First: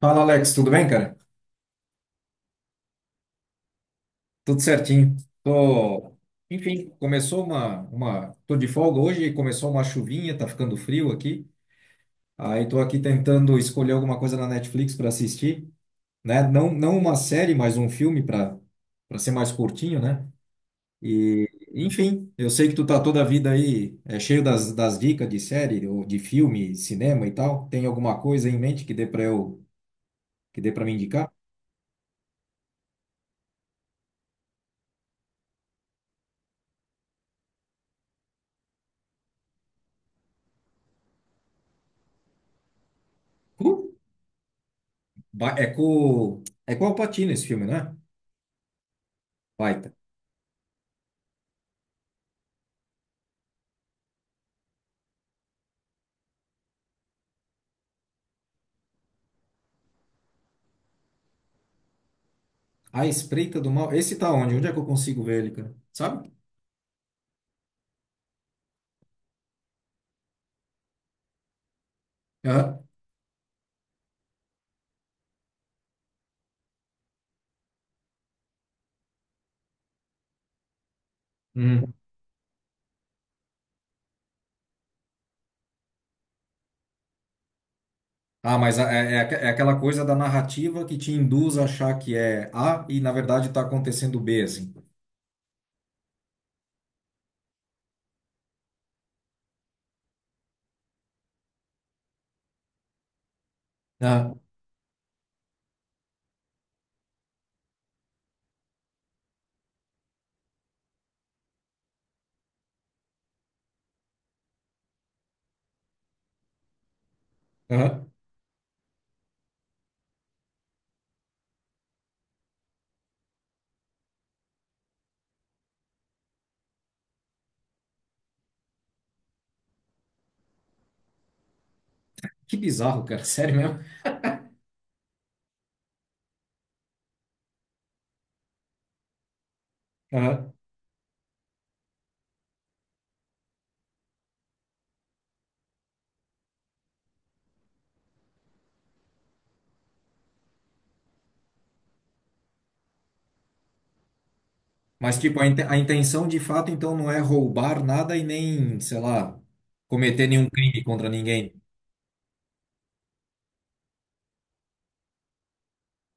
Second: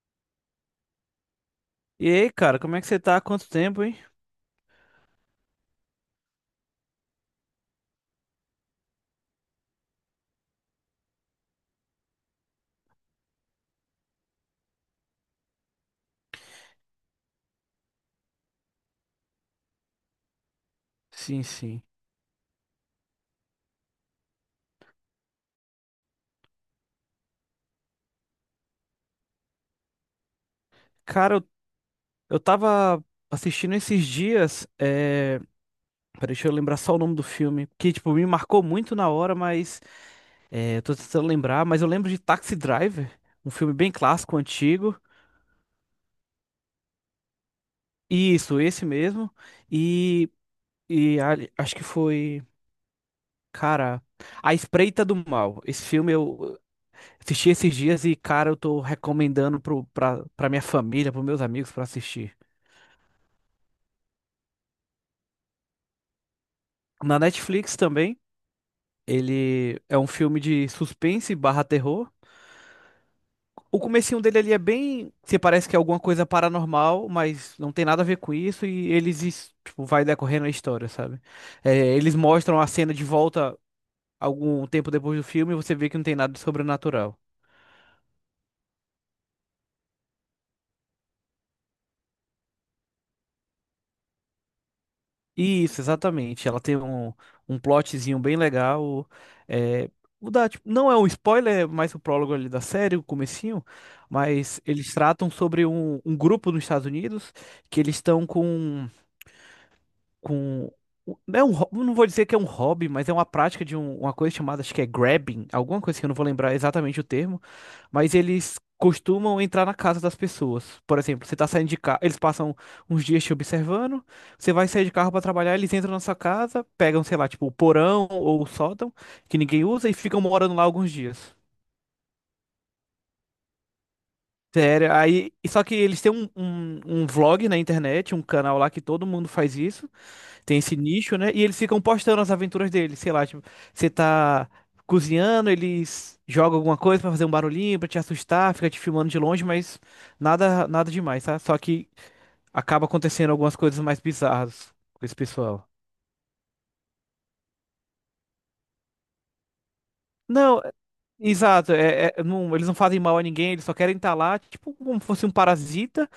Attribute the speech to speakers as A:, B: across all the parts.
A: Fala, Alex, tudo bem, cara?
B: E aí, cara, como é que você tá? Há quanto tempo, hein?
A: Tudo certinho. Tô, enfim, tô de folga hoje, começou uma chuvinha, tá ficando frio aqui. Aí tô aqui tentando escolher alguma coisa na Netflix para assistir, né? Não, não uma série, mas um filme para ser mais curtinho, né?
B: Sim,
A: E,
B: sim.
A: enfim, eu sei que tu tá toda a vida aí cheio das dicas de série ou de filme, cinema e tal. Tem alguma coisa em mente que dê para me indicar?
B: Cara, eu tava assistindo esses dias. Peraí, deixa eu lembrar só o nome do filme. Que, tipo, me marcou muito na hora, mas. É, eu tô tentando lembrar, mas eu lembro de Taxi Driver, um filme
A: Uh,
B: bem clássico, antigo.
A: é com o Al Pacino esse filme, né?
B: E isso, esse mesmo.
A: Baita.
B: E. E acho que foi. Cara. A Espreita do Mal. Esse filme eu assisti esses dias e, cara, eu tô recomendando pra minha família, pros meus amigos pra assistir.
A: A Espreita do Mal. Esse tá onde? Onde é que eu consigo ver ele, cara? Sabe?
B: Na Netflix também, ele é um filme de suspense barra terror.
A: Aham.
B: O comecinho dele ali é bem, se parece que é alguma coisa paranormal, mas não tem nada a ver com isso e eles, tipo, vai decorrendo a história, sabe? É,
A: Uhum.
B: eles mostram a cena de volta algum tempo depois do filme e você vê que não tem nada de sobrenatural.
A: Ah, mas aquela coisa da narrativa que te induz a achar que é A e, na verdade, tá acontecendo B, assim.
B: Isso, exatamente. Ela tem um plotzinho bem legal. É, o tipo, não é um spoiler, é mais o prólogo ali da série, o comecinho,
A: Ah,
B: mas eles tratam sobre um grupo nos Estados Unidos que eles estão com com. É um, não vou dizer que é um hobby, mas é uma prática de uma coisa chamada, acho que é grabbing, alguma coisa que eu não vou lembrar exatamente o termo,
A: aham.
B: mas eles costumam entrar na casa das pessoas. Por exemplo, você tá saindo de carro, eles passam uns dias te observando, você vai sair de carro para trabalhar, eles entram na sua casa, pegam, sei lá, tipo, o porão ou o sótão, que ninguém usa, e ficam morando lá alguns dias.
A: Que bizarro, cara. Sério mesmo?
B: Sério, aí. E só que eles têm um vlog na internet, um canal lá que todo mundo faz isso.
A: Aham.
B: Tem esse nicho, né? E eles ficam postando as aventuras deles, sei lá, tipo, você tá cozinhando, eles jogam alguma coisa pra fazer um barulhinho, pra te assustar, fica te filmando de longe, mas nada demais, tá? Só que acaba acontecendo algumas coisas mais bizarras com esse
A: Mas, tipo,
B: pessoal.
A: a intenção de fato, então, não é roubar nada e nem, sei lá, cometer nenhum
B: Não,
A: crime contra ninguém.
B: exato, eles não fazem mal a ninguém, eles só querem estar lá, tipo, como se fosse um parasita.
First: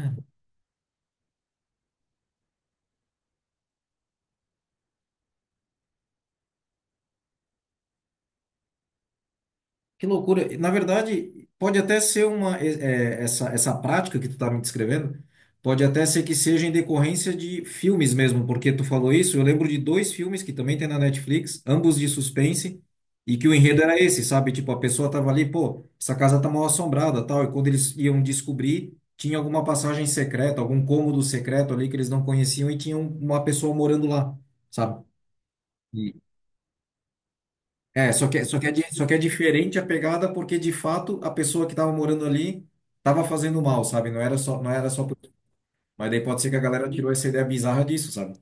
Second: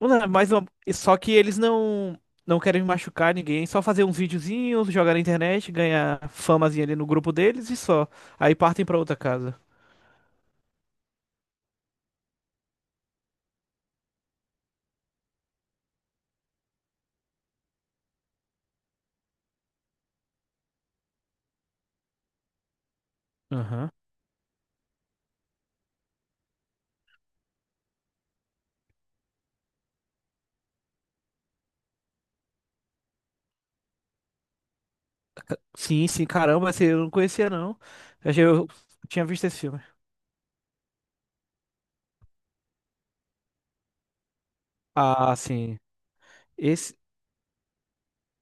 B: Não, é mais uma... Só que eles não querem machucar ninguém, só fazer uns videozinhos, jogar na internet, ganhar famazinha ali no grupo deles e só. Aí partem pra outra casa.
A: Que loucura. Na verdade, pode até ser uma é, é, essa essa prática que tu tá me descrevendo, pode até ser que seja em decorrência de filmes mesmo, porque tu falou isso, eu lembro de dois filmes que também tem na Netflix, ambos de suspense, e que o enredo
B: Aham.
A: era esse, sabe? Tipo, a pessoa tava ali, pô, essa casa tá mal assombrada, tal, e quando eles iam descobrir, tinha alguma passagem secreta, algum cômodo secreto ali que eles não conheciam e tinha uma pessoa morando lá, sabe?
B: Sim, sim, caramba, esse eu não conhecia não. Eu
A: Só que é
B: tinha visto esse
A: diferente
B: filme.
A: a pegada porque, de fato, a pessoa que estava morando ali estava fazendo mal, sabe? Não era só.
B: Ah, sim.
A: Mas daí pode ser que a galera
B: Esse
A: tirou essa ideia bizarra disso, sabe?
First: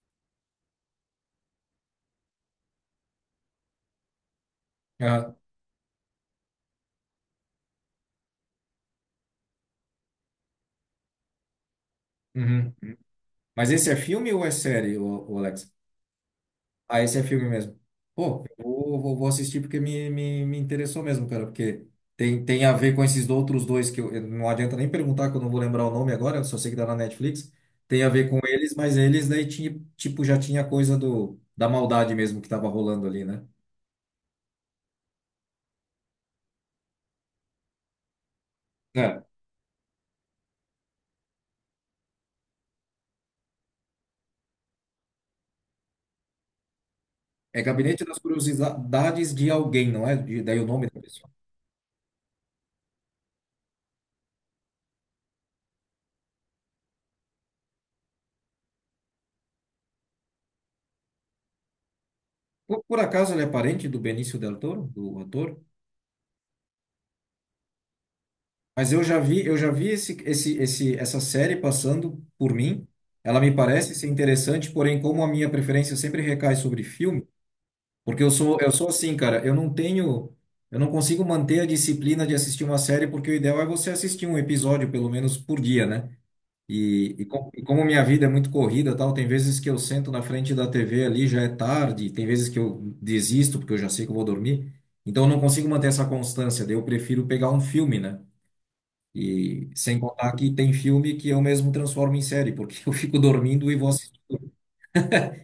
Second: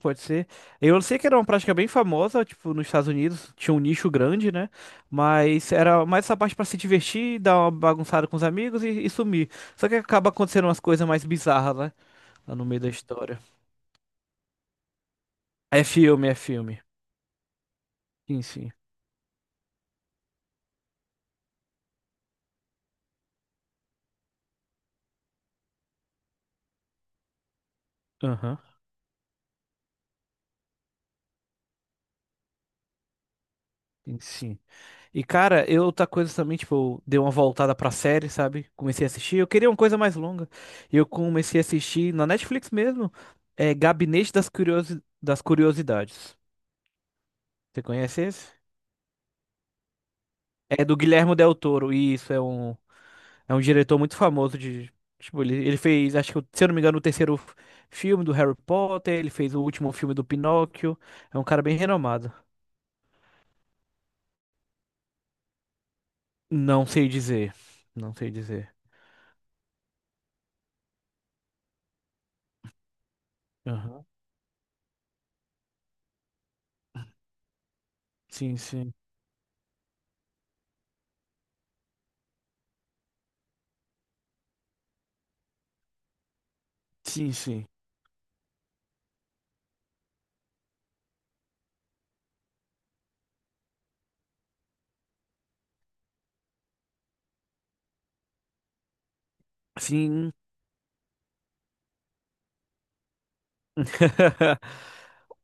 B: pode ser. Eu sei que era uma prática bem famosa, tipo, nos Estados Unidos, tinha um nicho grande, né?
A: Ah,
B: Mas era mais essa parte pra se divertir, dar uma bagunçada com os amigos e sumir. Só que acaba acontecendo umas coisas mais bizarras, né? Tá no
A: uhum.
B: meio da história.
A: Mas esse é filme ou é série, Alex?
B: É filme, é filme.
A: Ah, esse é filme mesmo.
B: Sim,
A: Pô, eu
B: sim.
A: vou assistir porque me interessou mesmo, cara, porque tem a ver com esses outros dois não adianta nem perguntar que eu não vou lembrar o nome agora, eu só sei que tá na Netflix. Tem a ver com
B: Aham.
A: eles, mas eles daí tinha, tipo, já tinha coisa do, da maldade mesmo que tava rolando ali, né?
B: Sim, sim. E, cara, eu outra coisa também, tipo, eu dei uma voltada pra série, sabe? Comecei a
A: É.
B: assistir. Eu queria uma coisa mais longa. E eu comecei a assistir na Netflix mesmo. É Gabinete das Curiosi... das Curiosidades.
A: É
B: Você
A: Gabinete das
B: conhece esse?
A: Curiosidades de Alguém, não é? Daí o
B: É
A: nome
B: do
A: da pessoa.
B: Guilherme Del Toro. E isso é é um diretor muito famoso de. Tipo, ele fez, acho que, se eu não me engano, o terceiro filme do Harry Potter. Ele fez o último filme do Pinóquio. É um cara bem renomado.
A: Por acaso ele é parente do Benício Del Toro, do ator?
B: Não sei dizer. Não sei dizer.
A: Mas eu já vi essa série passando por mim. Ela me parece
B: Aham.
A: ser interessante, porém, como a minha preferência sempre recai sobre filme, porque eu
B: Sim,
A: sou, eu sou
B: sim.
A: assim, cara, eu não consigo manter a disciplina de assistir uma série, porque o ideal é você assistir um episódio, pelo menos, por dia, né? E, e,
B: Sim,
A: com, e
B: sim.
A: como minha vida é muito corrida, tal, tem vezes que eu sento na frente da TV ali, já é tarde, tem vezes que eu desisto, porque eu já sei que eu vou dormir. Então, eu não consigo manter essa constância, daí eu prefiro pegar um filme, né? E sem
B: Sim.
A: contar que tem filme que eu mesmo transformo em série, porque eu fico dormindo e vou assistir.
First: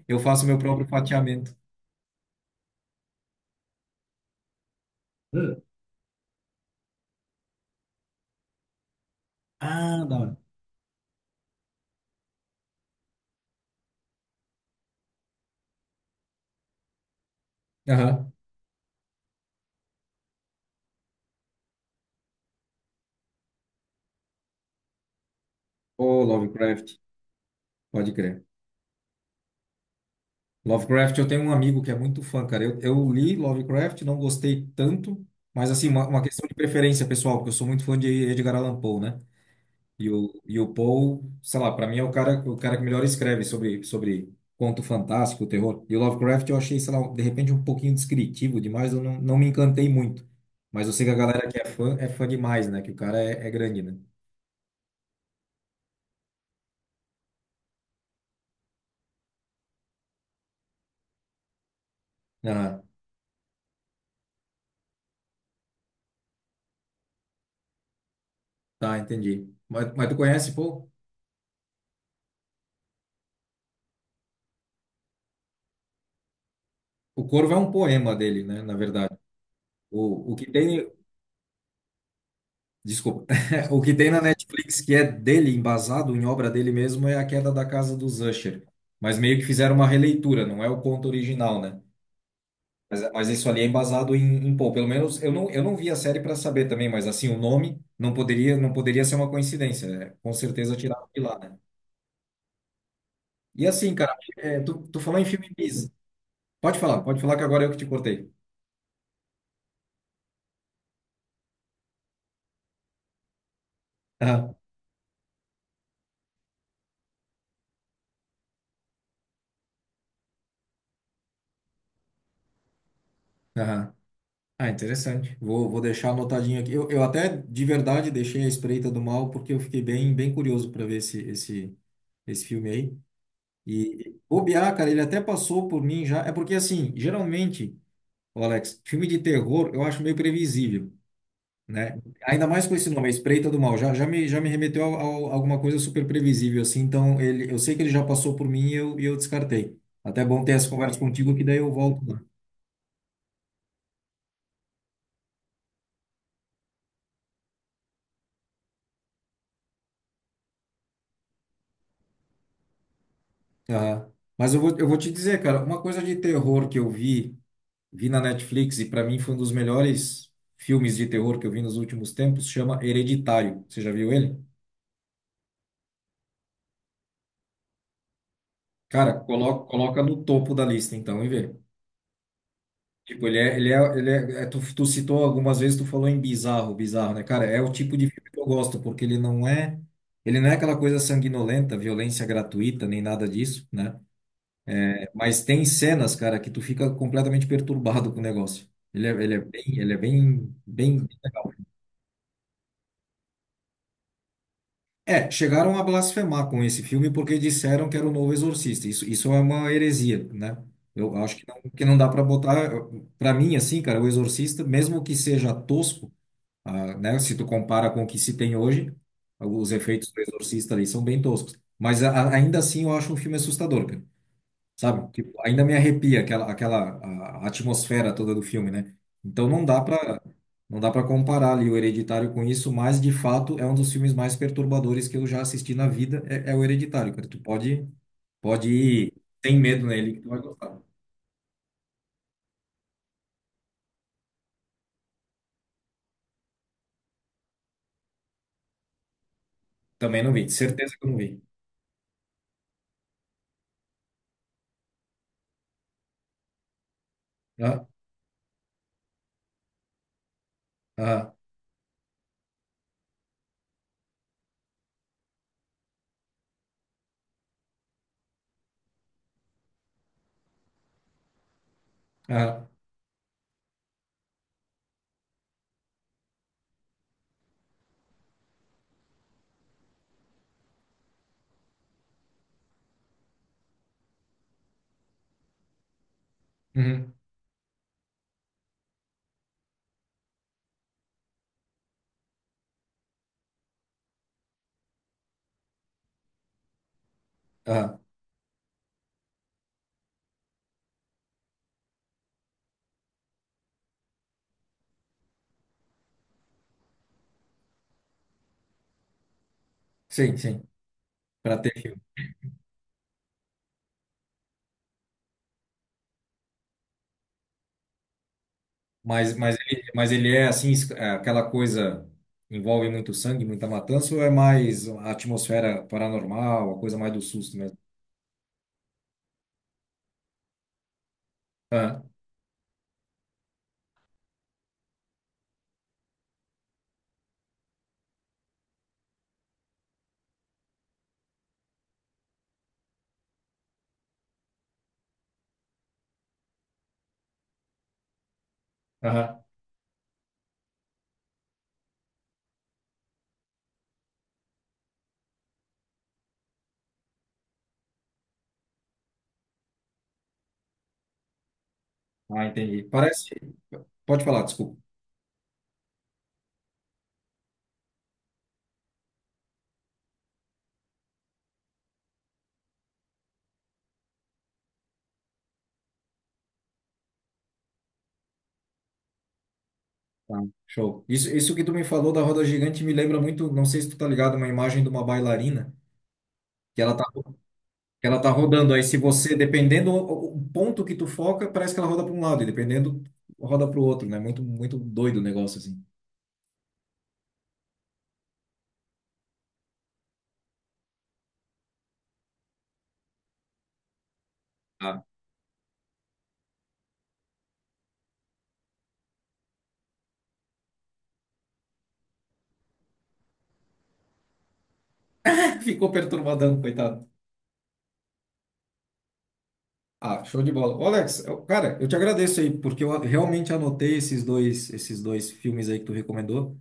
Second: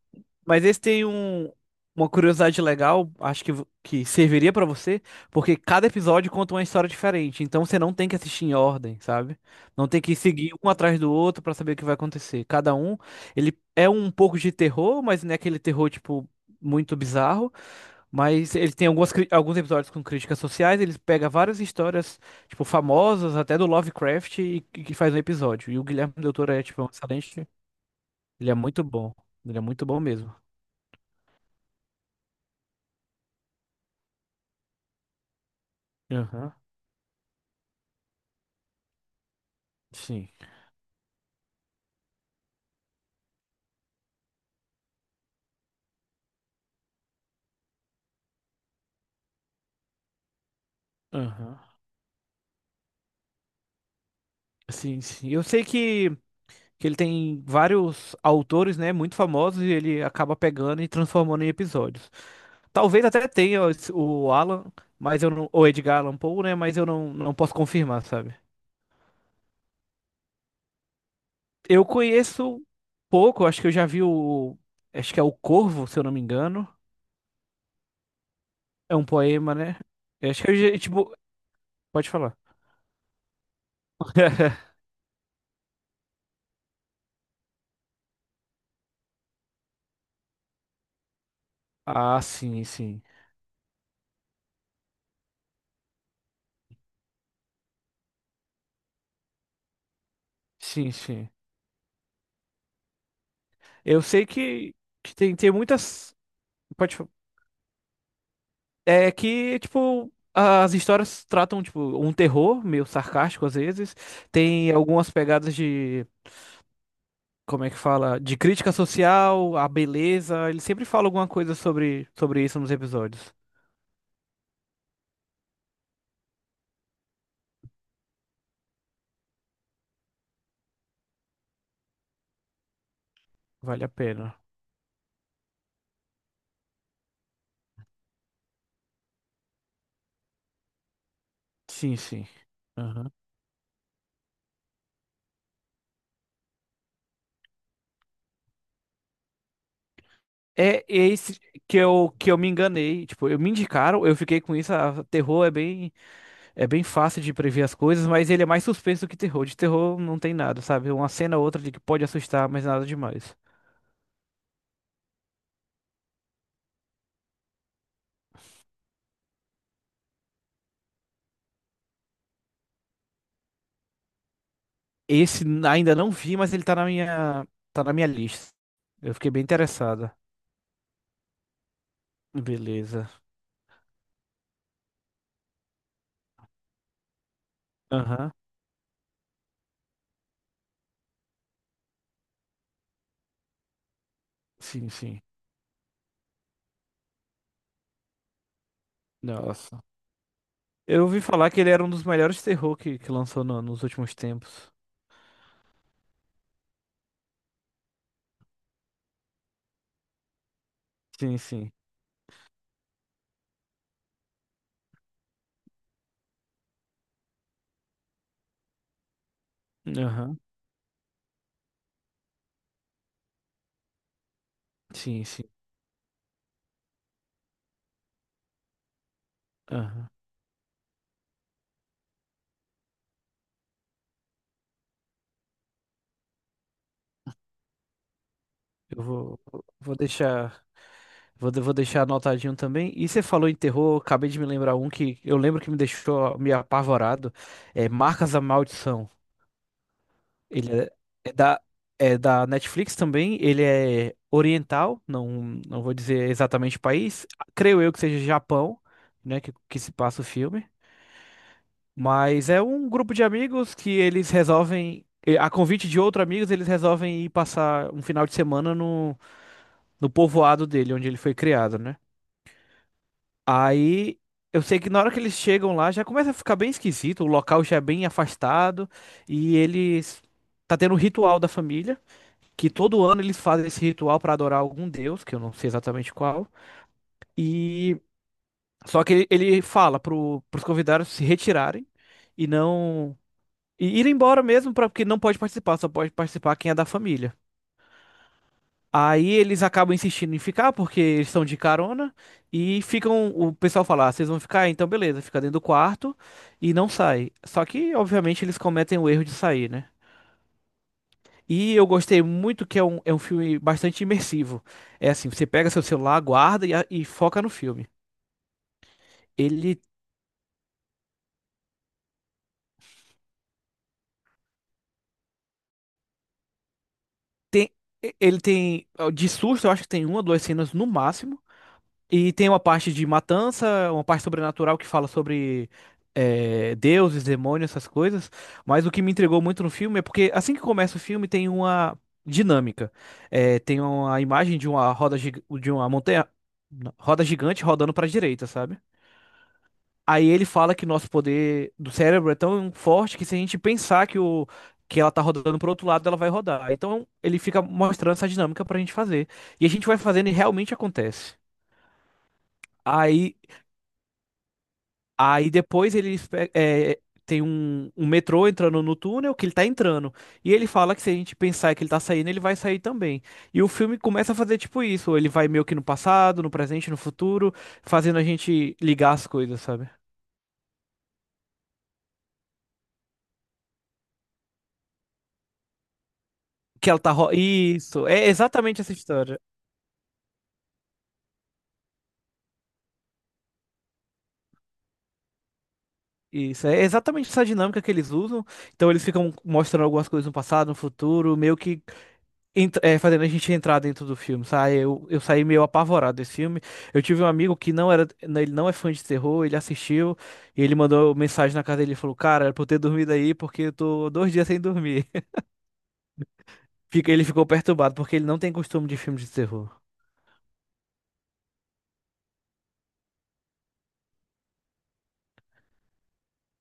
A: Eu faço meu
B: Mas esse
A: próprio
B: tem um,
A: fatiamento.
B: uma curiosidade legal, acho que, que serviria pra você, porque
A: Hum.
B: cada episódio conta uma história diferente, então você não tem que assistir em ordem, sabe? Não tem
A: Ah,
B: que
A: da hora.
B: seguir um atrás do outro pra saber o que vai acontecer. Cada um, ele é um pouco de terror, mas não é aquele terror, tipo, muito bizarro.
A: Aham.
B: Mas ele tem alguns episódios com críticas sociais, ele pega várias histórias, tipo, famosas, até do Lovecraft, e que faz um episódio. E o Guilherme
A: Ô,
B: Del Toro é, tipo, um
A: Lovecraft,
B: excelente.
A: pode crer.
B: Ele é muito bom. Ele é muito bom mesmo.
A: Lovecraft, eu tenho um amigo que é muito fã, cara. Eu li Lovecraft, não gostei tanto, mas assim, uma questão de
B: Aham.
A: preferência pessoal, porque eu sou muito fã de Edgar Allan Poe, né? E
B: Sim.
A: o, e o Poe, sei lá, para mim é o cara que melhor escreve sobre conto fantástico, terror. E o Lovecraft eu achei, sei lá, de repente um pouquinho descritivo demais, eu não me encantei muito. Mas eu sei que a galera
B: Aham.
A: que é fã demais, né? Que o cara é grande, né?
B: Sim, sim. Eu sei que ele tem vários autores, né, muito famosos e ele acaba pegando e transformando em episódios.
A: Ah,
B: Talvez até tenha o Alan, mas eu não, ou Edgar Allan Poe, né, mas eu não, não posso confirmar, sabe?
A: tá, entendi. Mas tu conhece, Poe?
B: Eu conheço pouco, acho que eu já vi o, acho que é o Corvo, se eu não me engano.
A: O Corvo é um poema dele, né? Na
B: É um
A: verdade.
B: poema, né? Eu
A: O, o
B: acho que
A: que
B: eu,
A: tem,
B: tipo, pode falar.
A: Desculpa. O que tem na Netflix que é dele, embasado em obra dele mesmo, é A Queda da Casa dos Usher. Mas meio que fizeram uma releitura, não é o conto original, né?
B: Ah, sim,
A: Mas,
B: sim.
A: mas isso ali é embasado pelo menos eu não vi a série para saber também, mas assim, o nome não poderia ser uma coincidência, né? Com certeza
B: Sim,
A: tiraram de
B: sim.
A: lá, né? E assim,
B: Eu
A: cara,
B: sei
A: tu
B: que
A: falou em
B: tem, tem
A: filme Pisa.
B: muitas. Pode.
A: Pode falar que agora eu que te cortei.
B: É que, tipo, as histórias tratam, tipo, um terror meio sarcástico às vezes.
A: Aham,
B: Tem algumas pegadas de, como é que fala? De crítica social, a beleza. Ele sempre fala alguma coisa sobre, sobre isso nos episódios.
A: aham. Ah, interessante. Vou deixar anotadinho aqui. Eu até de verdade deixei a Espreita do Mal porque eu fiquei bem, bem curioso para ver esse filme aí.
B: Vale a
A: E
B: pena.
A: bobear, cara, ele até passou por mim já. É porque assim, geralmente. Ô, Alex, filme de terror eu acho meio previsível,
B: Sim,
A: né?
B: sim.
A: Ainda mais com esse nome, A
B: Aham.
A: Espreita do Mal. Já me remeteu a alguma coisa super previsível, assim. Então, eu sei que ele já passou por mim e eu descartei. Até é bom ter essa
B: É
A: conversa contigo,
B: esse
A: que daí eu volto lá.
B: que eu me enganei. Tipo, eu me indicaram, eu fiquei com isso. Ah, terror é bem fácil de prever as coisas, mas ele é mais suspenso do que terror. De terror não tem nada, sabe? Uma cena ou outra de que pode assustar, mas nada demais.
A: Aham. Mas eu vou te dizer, cara, uma coisa de terror que eu vi na Netflix e para mim foi um dos melhores filmes de terror que eu vi nos últimos tempos, chama Hereditário. Você já viu ele?
B: Esse ainda não vi, mas ele tá na minha lista. Eu
A: Cara,
B: fiquei bem
A: coloca, coloca
B: interessada.
A: no topo da lista, então, e vê.
B: Beleza.
A: Tipo, tu citou algumas vezes, tu falou em bizarro, bizarro, né? Cara, é o tipo de filme
B: Aham.
A: que eu gosto, porque ele não é, aquela coisa sanguinolenta, violência gratuita, nem nada disso, né?
B: Sim,
A: É,
B: sim.
A: mas tem cenas, cara, que tu fica completamente perturbado com o negócio.
B: Nossa.
A: Ele é bem,
B: Eu
A: bem...
B: ouvi falar que ele era um dos melhores terror que lançou nos últimos tempos.
A: É, chegaram a blasfemar com esse filme porque disseram que era o novo Exorcista. Isso é uma heresia, né? Eu acho
B: Sim,
A: que não,
B: sim.
A: que não dá pra botar, para mim, assim, cara, o Exorcista, mesmo que seja tosco, ah, né? Se tu compara com o que se tem hoje, os efeitos do
B: Aham.
A: Exorcista ali são bem toscos. Mas ainda assim eu acho um filme assustador, cara. Sabe?
B: Sim,
A: Tipo,
B: sim.
A: ainda me arrepia aquela a atmosfera toda do filme, né? Então não dá
B: Aham.
A: pra, não dá para comparar ali o Hereditário com isso, mas de fato é um dos filmes mais perturbadores que eu já assisti na vida, é o Hereditário, cara. Tu pode
B: Eu
A: ir sem medo
B: vou
A: nele que tu vai
B: deixar,
A: gostar.
B: vou, vou deixar anotadinho também. E você falou em terror, acabei de me lembrar um que eu lembro que me deixou me apavorado. É Marcas da Maldição.
A: Também não vi,
B: Ele
A: certeza que eu não
B: é
A: vi.
B: da, é da Netflix também. Ele é oriental, não, não vou dizer exatamente o país. Creio
A: Ah,
B: eu que seja Japão, né, que se passa o filme.
A: ah,
B: Mas é um grupo de amigos que eles resolvem, eh, a convite de outros amigos, eles resolvem ir passar um final de semana no, no povoado dele, onde ele foi criado, né?
A: ah,
B: Aí eu sei que na hora que eles chegam lá já começa a ficar bem esquisito, o local já é bem afastado e eles tá tendo um ritual da família, que todo ano eles fazem esse ritual para adorar algum deus, que eu não sei exatamente qual.
A: uhum,
B: E só que ele fala pros convidados se retirarem e não e ir embora mesmo, pra, porque não pode participar, só pode participar quem é da família.
A: ah.
B: Aí eles acabam insistindo em ficar porque eles estão de carona e ficam o pessoal fala, ah, vocês vão ficar, então beleza, fica dentro do quarto e não sai. Só que obviamente eles cometem o erro de sair, né?
A: Sim, sim. Pra ter
B: E eu gostei muito que é é um filme bastante imersivo. É assim, você pega seu celular, guarda e foca no filme.
A: Mas, mas,
B: Ele
A: ele, mas ele é assim, é aquela coisa envolve muito sangue, muita matança, ou é mais a atmosfera paranormal, a coisa mais do susto
B: tem,
A: mesmo?
B: ele tem, ó, de susto, eu acho que tem uma, ou duas cenas no máximo.
A: Ah,
B: E tem uma parte de matança, uma parte sobrenatural que fala sobre é, deuses, demônios, essas coisas. Mas o que me entregou muito no filme é porque assim que começa o filme tem uma dinâmica. É, tem uma imagem de uma de uma montanha, roda gigante rodando para a direita, sabe?
A: aham.
B: Aí ele fala que nosso poder do cérebro é tão forte que se a gente pensar que ela tá rodando pro outro lado, ela vai rodar. Então ele fica mostrando essa dinâmica pra gente fazer. E a gente vai fazendo e realmente acontece.
A: Ah, entendi. Parece.
B: Aí,
A: Pode falar, desculpa.
B: aí depois ele tem um metrô entrando no túnel que ele tá entrando. E ele fala que se a gente pensar que ele tá saindo, ele vai sair também. E o filme começa a fazer tipo isso. Ele vai meio que no passado, no presente, no futuro, fazendo a gente ligar as coisas, sabe?
A: Tá, show. Isso que tu me falou da roda gigante me lembra muito, não sei se tu tá ligado, uma imagem de uma bailarina que
B: Que
A: ela
B: ela
A: tá,
B: tá.
A: que
B: Isso,
A: ela
B: é
A: tá rodando.
B: exatamente
A: Aí
B: essa
A: se você,
B: história.
A: dependendo o ponto que tu foca, parece que ela roda para um lado, e dependendo, roda para o outro, né? Muito, muito doido o negócio assim.
B: Isso, é exatamente essa dinâmica que eles usam. Então eles ficam mostrando algumas coisas no passado, no futuro, meio que fazendo a gente entrar dentro do filme, sabe?
A: Ah.
B: Eu saí meio apavorado desse filme. Eu tive um amigo que não era, né, ele não é fã de terror, ele assistiu e ele mandou mensagem na casa dele e falou: Cara, era pra eu ter dormido aí porque eu tô 2 dias sem dormir.
A: Ficou perturbadão, coitado.
B: Ele ficou perturbado porque ele não tem costume de filme de terror.
A: Ah, show de bola. Ô, Alex, cara, eu te agradeço aí, porque eu realmente anotei esses dois filmes aí que tu recomendou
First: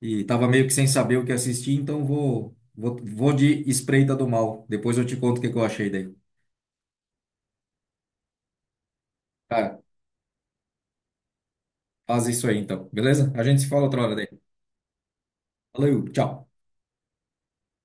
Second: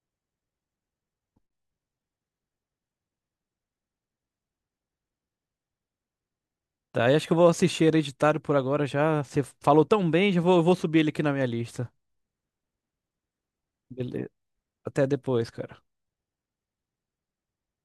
A: e tava meio que sem saber o que assistir, então vou de Espreita do Mal. Depois eu te conto o que que eu achei daí.
B: Tá, e acho que eu vou assistir Hereditário por agora já. Você
A: Cara,
B: falou tão bem, já vou subir ele aqui na minha lista.
A: faz isso aí então, beleza? A gente se fala outra hora daí.
B: Beleza. Até depois, cara.
A: Valeu, tchau.